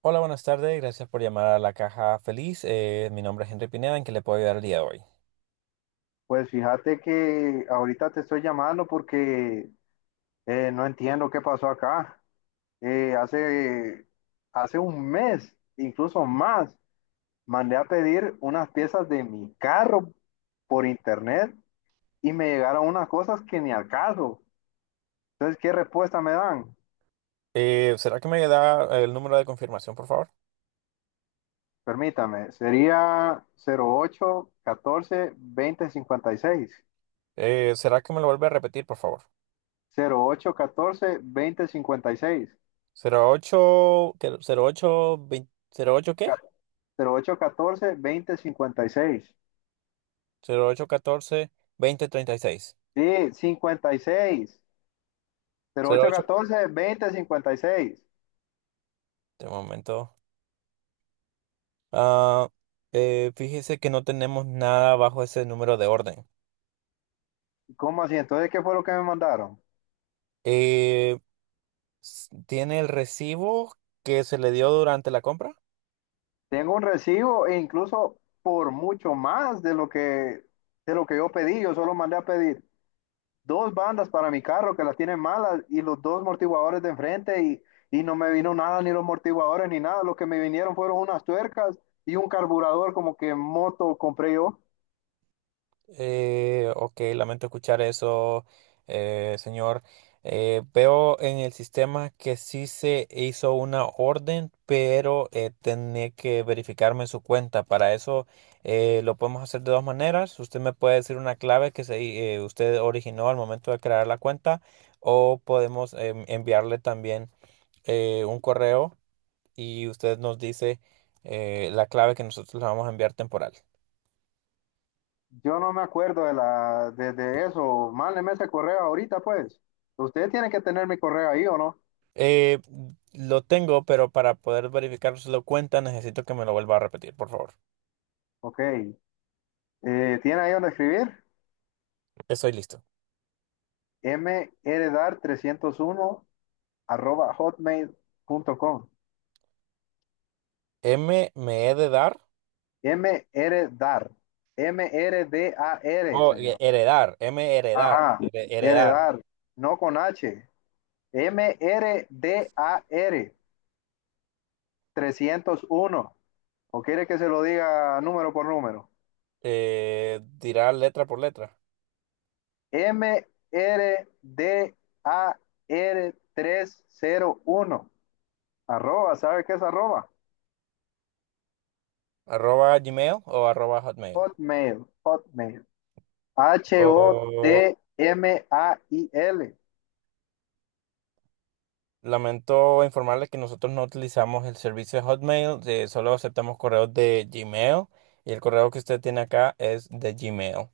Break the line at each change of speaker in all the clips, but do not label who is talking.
Hola, buenas tardes. Gracias por llamar a la Caja Feliz. Mi nombre es Henry Pineda. ¿En qué le puedo ayudar el día de hoy?
Pues fíjate que ahorita te estoy llamando porque no entiendo qué pasó acá. Eh, hace, Hace un mes, incluso más, mandé a pedir unas piezas de mi carro por internet y me llegaron unas cosas que ni al caso. Entonces, ¿qué respuesta me dan?
¿Será que me da el número de confirmación, por favor?
Permítame, sería 0088142056,
¿Será que me lo vuelve a repetir, por favor?
08142056,
Cero ocho, ¿qué? 08, 20, ¿08 qué?
08142056.
08 14 20 36.
Sí, 56, cero
Cero
ocho
ocho.
catorce, veinte, cincuenta y seis.
De momento. Ah, fíjese que no tenemos nada bajo ese número de orden.
¿Cómo así? Entonces, ¿qué fue lo que me mandaron?
Eh, ¿tiene el recibo que se le dio durante la compra?
Tengo un recibo e incluso por mucho más de lo que yo pedí. Yo solo mandé a pedir dos bandas para mi carro que las tienen malas y los dos amortiguadores de enfrente y no me vino nada, ni los amortiguadores ni nada. Lo que me vinieron fueron unas tuercas y un carburador como que moto compré yo.
Ok, lamento escuchar eso, señor. Veo en el sistema que sí se hizo una orden, pero tenía que verificarme su cuenta. Para eso, lo podemos hacer de dos maneras. Usted me puede decir una clave que se, usted originó al momento de crear la cuenta, o podemos enviarle también un correo y usted nos dice la clave que nosotros le vamos a enviar temporal.
Yo no me acuerdo de eso. Mándeme ese correo ahorita, pues. Usted tiene que tener mi correo ahí, ¿o no?
Eh, lo tengo, pero para poder verificar si lo cuenta, necesito que me lo vuelva a repetir, por favor.
Ok. ¿Tiene ahí donde escribir?
Estoy listo.
mrdar301@hotmail.com.
M me he de dar.
Mrdar. M-R-D-A-R, M R D A R,
O
señor.
heredar. M heredar.
Ajá.
Heredar.
Heredar. No con H. mrdar r d 301. ¿O quiere que se lo diga número por número?
Dirá letra por letra.
MRDAR301. Arroba, ¿sabe qué es arroba?
Arroba Gmail o arroba Hotmail.
Hotmail, Hotmail.
O-
H-O-T-M-A-I-L.
lamento informarles que nosotros no utilizamos el servicio de Hotmail, solo aceptamos correos de Gmail, y el correo que usted tiene acá es de Gmail.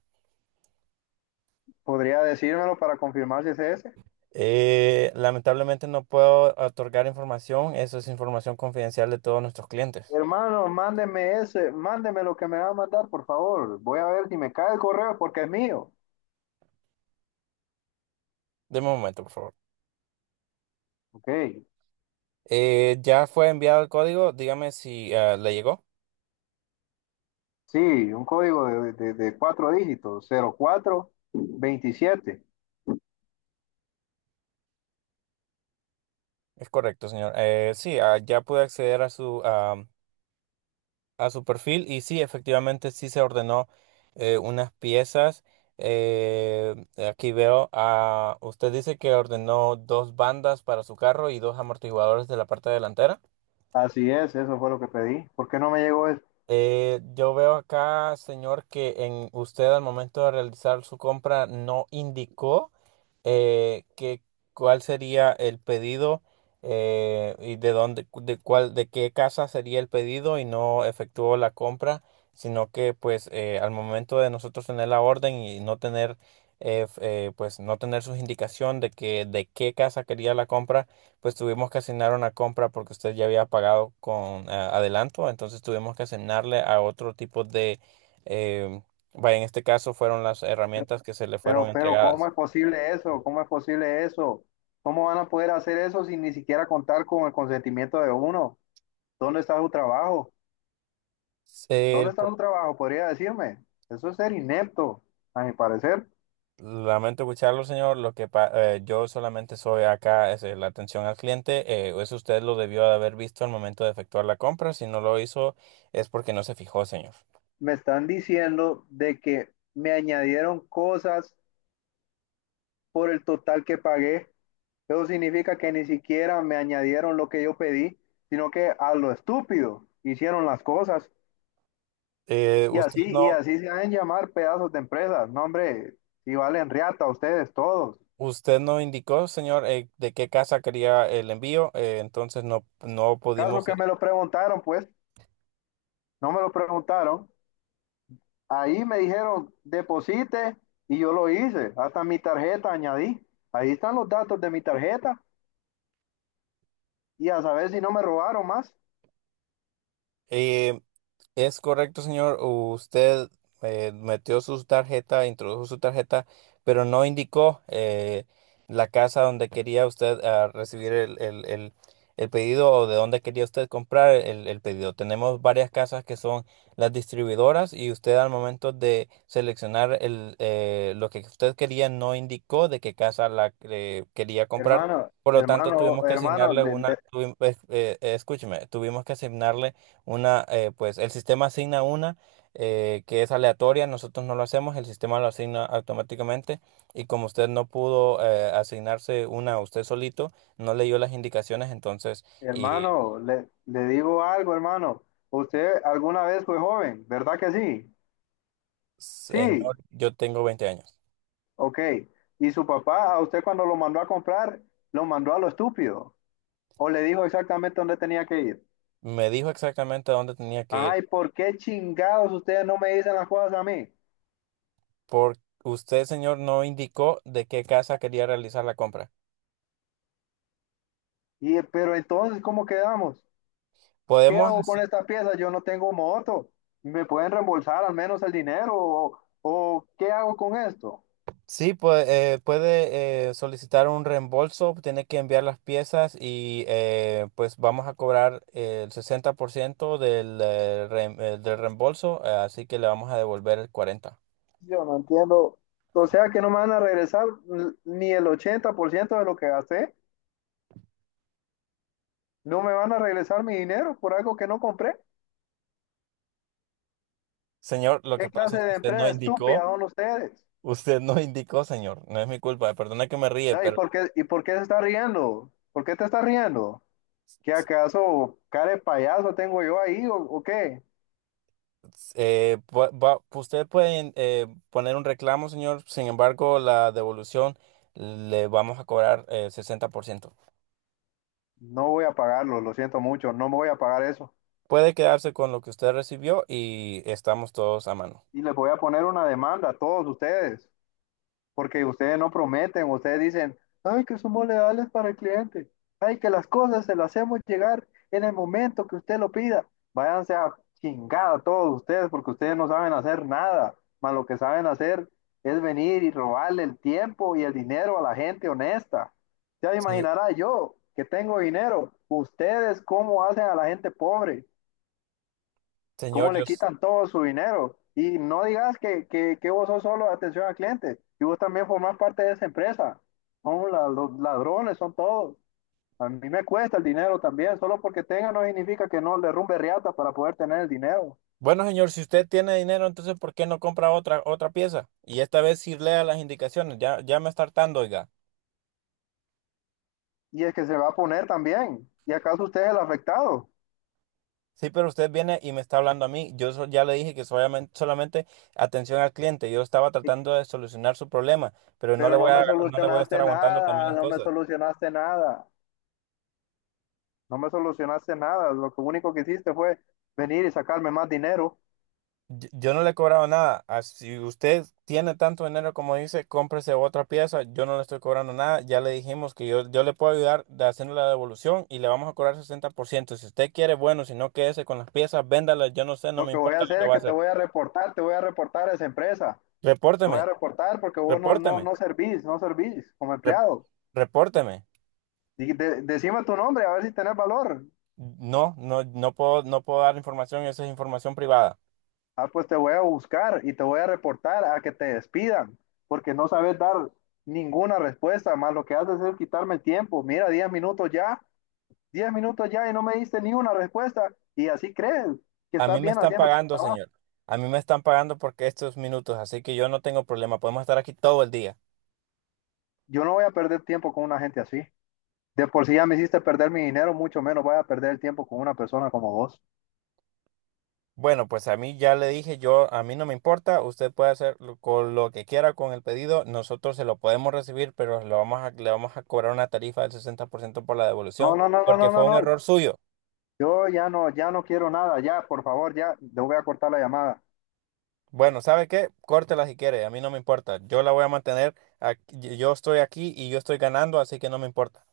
¿Podría decírmelo para confirmar si es ese?
Lamentablemente no puedo otorgar información, eso es información confidencial de todos nuestros clientes.
Hermano, mándeme ese, mándeme lo que me va a mandar, por favor. Voy a ver si me cae el correo porque es mío.
Deme un momento, por favor.
Ok,
Ya fue enviado el código, dígame si le llegó.
sí, un código de cuatro dígitos, 0427.
Es correcto, señor. Sí, ya pude acceder a su, a su perfil, y sí, efectivamente sí se ordenó unas piezas. Eh, aquí veo, usted dice que ordenó dos bandas para su carro y dos amortiguadores de la parte delantera.
Así es, eso fue lo que pedí. ¿Por qué no me llegó eso?
Yo veo acá, señor, que en usted al momento de realizar su compra no indicó que cuál sería el pedido, y de dónde, de cuál, de qué casa sería el pedido, y no efectuó la compra, sino que pues al momento de nosotros tener la orden y no tener eh, f- pues no tener su indicación de que de qué casa quería la compra, pues tuvimos que asignar una compra porque usted ya había pagado con adelanto. Entonces tuvimos que asignarle a otro tipo de, eh, vaya, en este caso fueron las herramientas que se le fueron
Pero, ¿cómo
entregadas.
es posible eso? ¿Cómo es posible eso? ¿Cómo van a poder hacer eso sin ni siquiera contar con el consentimiento de uno? ¿Dónde está su trabajo?
Eh, El
¿Dónde
pro-
está su trabajo? Podría decirme. Eso es ser inepto, a mi parecer.
Lamento escucharlo, señor. Yo solamente soy acá, es la atención al cliente. Eh, eso usted lo debió de haber visto al momento de efectuar la compra; si no lo hizo, es porque no se fijó, señor.
Me están diciendo de que me añadieron cosas por el total que pagué. Eso significa que ni siquiera me añadieron lo que yo pedí, sino que a lo estúpido hicieron las cosas.
Eh,
Y
usted
así, y
no,
así se han llamar pedazos de empresas. No, hombre, si valen riata ustedes todos.
Usted no indicó, señor, de qué casa quería el envío. Eh, entonces, no
Caso
pudimos.
que me lo preguntaron, pues, no me lo preguntaron. Ahí me dijeron, deposite, y yo lo hice. Hasta mi tarjeta añadí. Ahí están los datos de mi tarjeta. Y a saber si no me robaron más.
eh, Es correcto, señor. Usted metió su tarjeta, introdujo su tarjeta, pero no indicó la casa donde quería usted recibir el pedido, o de dónde quería usted comprar el pedido. Tenemos varias casas, que son las distribuidoras, y usted al momento de seleccionar el, lo que usted quería, no indicó de qué casa la quería comprar.
Hermano,
Por lo tanto,
hermano,
tuvimos que
hermano,
asignarle una, escúcheme, tuvimos que asignarle una, pues el sistema asigna una que es aleatoria, nosotros no lo hacemos, el sistema lo asigna automáticamente, y como usted no pudo asignarse una usted solito, no leyó las indicaciones, entonces... Y,
hermano, le digo algo, hermano. Usted alguna vez fue joven, ¿verdad que sí?
señor,
Sí,
yo tengo 20 años.
ok, y su papá, a usted cuando lo mandó a comprar, lo mandó a lo estúpido, o le dijo exactamente dónde tenía que ir.
Me dijo exactamente a dónde tenía que ir,
Ajá, ¿y por qué chingados ustedes no me dicen las cosas a mí?
porque usted, señor, no indicó de qué casa quería realizar la compra.
Y, pero entonces, ¿cómo quedamos? ¿Qué hago
Podemos...
con esta pieza? Yo no tengo moto. ¿Me pueden reembolsar al menos el dinero? ¿O qué hago con esto?
Sí, pues puede solicitar un reembolso, tiene que enviar las piezas y, pues vamos a cobrar el 60% del reembolso, así que le vamos a devolver el 40%.
Yo no entiendo. O sea que no me van a regresar ni el 80% de lo que gasté. No me van a regresar mi dinero por algo que no compré.
Señor, lo que
¿Qué
pasa
clase
es que
de empresa estúpida son ustedes?
usted no indicó, señor, no es mi culpa, perdona que me ríe,
Ah, ¿Y
pero
por qué, y por qué se está riendo? ¿Por qué te está riendo? ¿Qué
s-
acaso cara de payaso tengo yo ahí o qué?
usted puede poner un reclamo, señor. Sin embargo, la devolución le vamos a cobrar el 60%.
No voy a pagarlo, lo siento mucho, no me voy a pagar eso.
Puede quedarse con lo que usted recibió y estamos todos a mano.
Y les voy a poner una demanda a todos ustedes, porque ustedes no prometen, ustedes dicen, ay, que somos leales para el cliente, ay, que las cosas se las hacemos llegar en el momento que usted lo pida. Váyanse a chingada todos ustedes, porque ustedes no saben hacer nada, más lo que saben hacer es venir y robarle el tiempo y el dinero a la gente honesta. Ya
Señor,
imaginará yo que tengo dinero, ustedes cómo hacen a la gente pobre cómo
señor, yo
le
s-...
quitan todo su dinero. Y no digas que vos sos solo atención al cliente, y vos también formás parte de esa empresa. Son los ladrones, son todos. A mí me cuesta el dinero también, solo porque tenga no significa que no le rumbe riata para poder tener el dinero.
Bueno, señor, si usted tiene dinero, entonces ¿por qué no compra otra pieza? Y esta vez sí lea las indicaciones. Ya me está hartando, oiga.
Y es que se va a poner también. ¿Y acaso usted es el afectado?
Sí, pero usted viene y me está hablando a mí. Ya le dije que solamente atención al cliente. Yo estaba
Y-
tratando de solucionar su problema, pero no le
Pero no
voy a
me
no le voy a estar
solucionaste
aguantando también
nada,
las
no me
cosas.
solucionaste nada, no me solucionaste nada. Lo que único que hiciste fue venir y sacarme más dinero.
Yo no le he cobrado nada. Si usted tiene tanto dinero como dice, cómprese otra pieza. Yo no le estoy cobrando nada. Ya le dijimos que yo le puedo ayudar de haciendo la devolución y le vamos a cobrar 60%. Si usted quiere, bueno, si no, quédese con las piezas, véndalas. Yo no sé, no
Lo
me
que voy a
importa lo
hacer
que
es
va a
que te
hacer.
voy a reportar, te voy a reportar a esa empresa. Te voy
Repórteme,
a reportar porque vos no, no,
repórteme,
no servís, no servís como
re-
empleado.
repórteme.
Y decime tu nombre, a ver si tenés valor.
No, no, no puedo, no puedo dar información. Esa es información privada.
Ah, pues te voy a buscar y te voy a reportar a que te despidan, porque no sabes dar ninguna respuesta, más lo que haces es quitarme el tiempo. Mira, 10 minutos ya, 10 minutos ya y no me diste ni una respuesta. Y así crees que
A mí
estás
me
bien
están
haciendo tu
pagando,
trabajo.
señor. A mí me están pagando porque estos minutos, así que yo no tengo problema. Podemos estar aquí todo el día.
Yo no voy a perder tiempo con una gente así. De por sí ya me hiciste perder mi dinero, mucho menos voy a perder el tiempo con una persona como vos.
Bueno, pues a mí ya le dije, yo a mí no me importa, usted puede hacer con lo que quiera con el pedido, nosotros se lo podemos recibir, pero le vamos a cobrar una tarifa del 60% por ciento por la
No,
devolución,
no, no, no,
porque
no,
fue
no,
un
no.
error suyo.
Yo ya no, ya no quiero nada, ya, por favor, ya, le voy a cortar la llamada.
Bueno, ¿sabe qué? Córtela si quiere, a mí no me importa, yo la voy a mantener. Yo estoy aquí y yo estoy ganando, así que no me importa.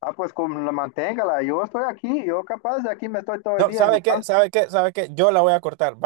Ah, pues con la manténgala, yo estoy aquí, yo capaz de aquí me estoy todo el
No,
día
¿sabe qué?
insultando.
¿Sabe qué? ¿Sabe qué? Yo la voy a cortar.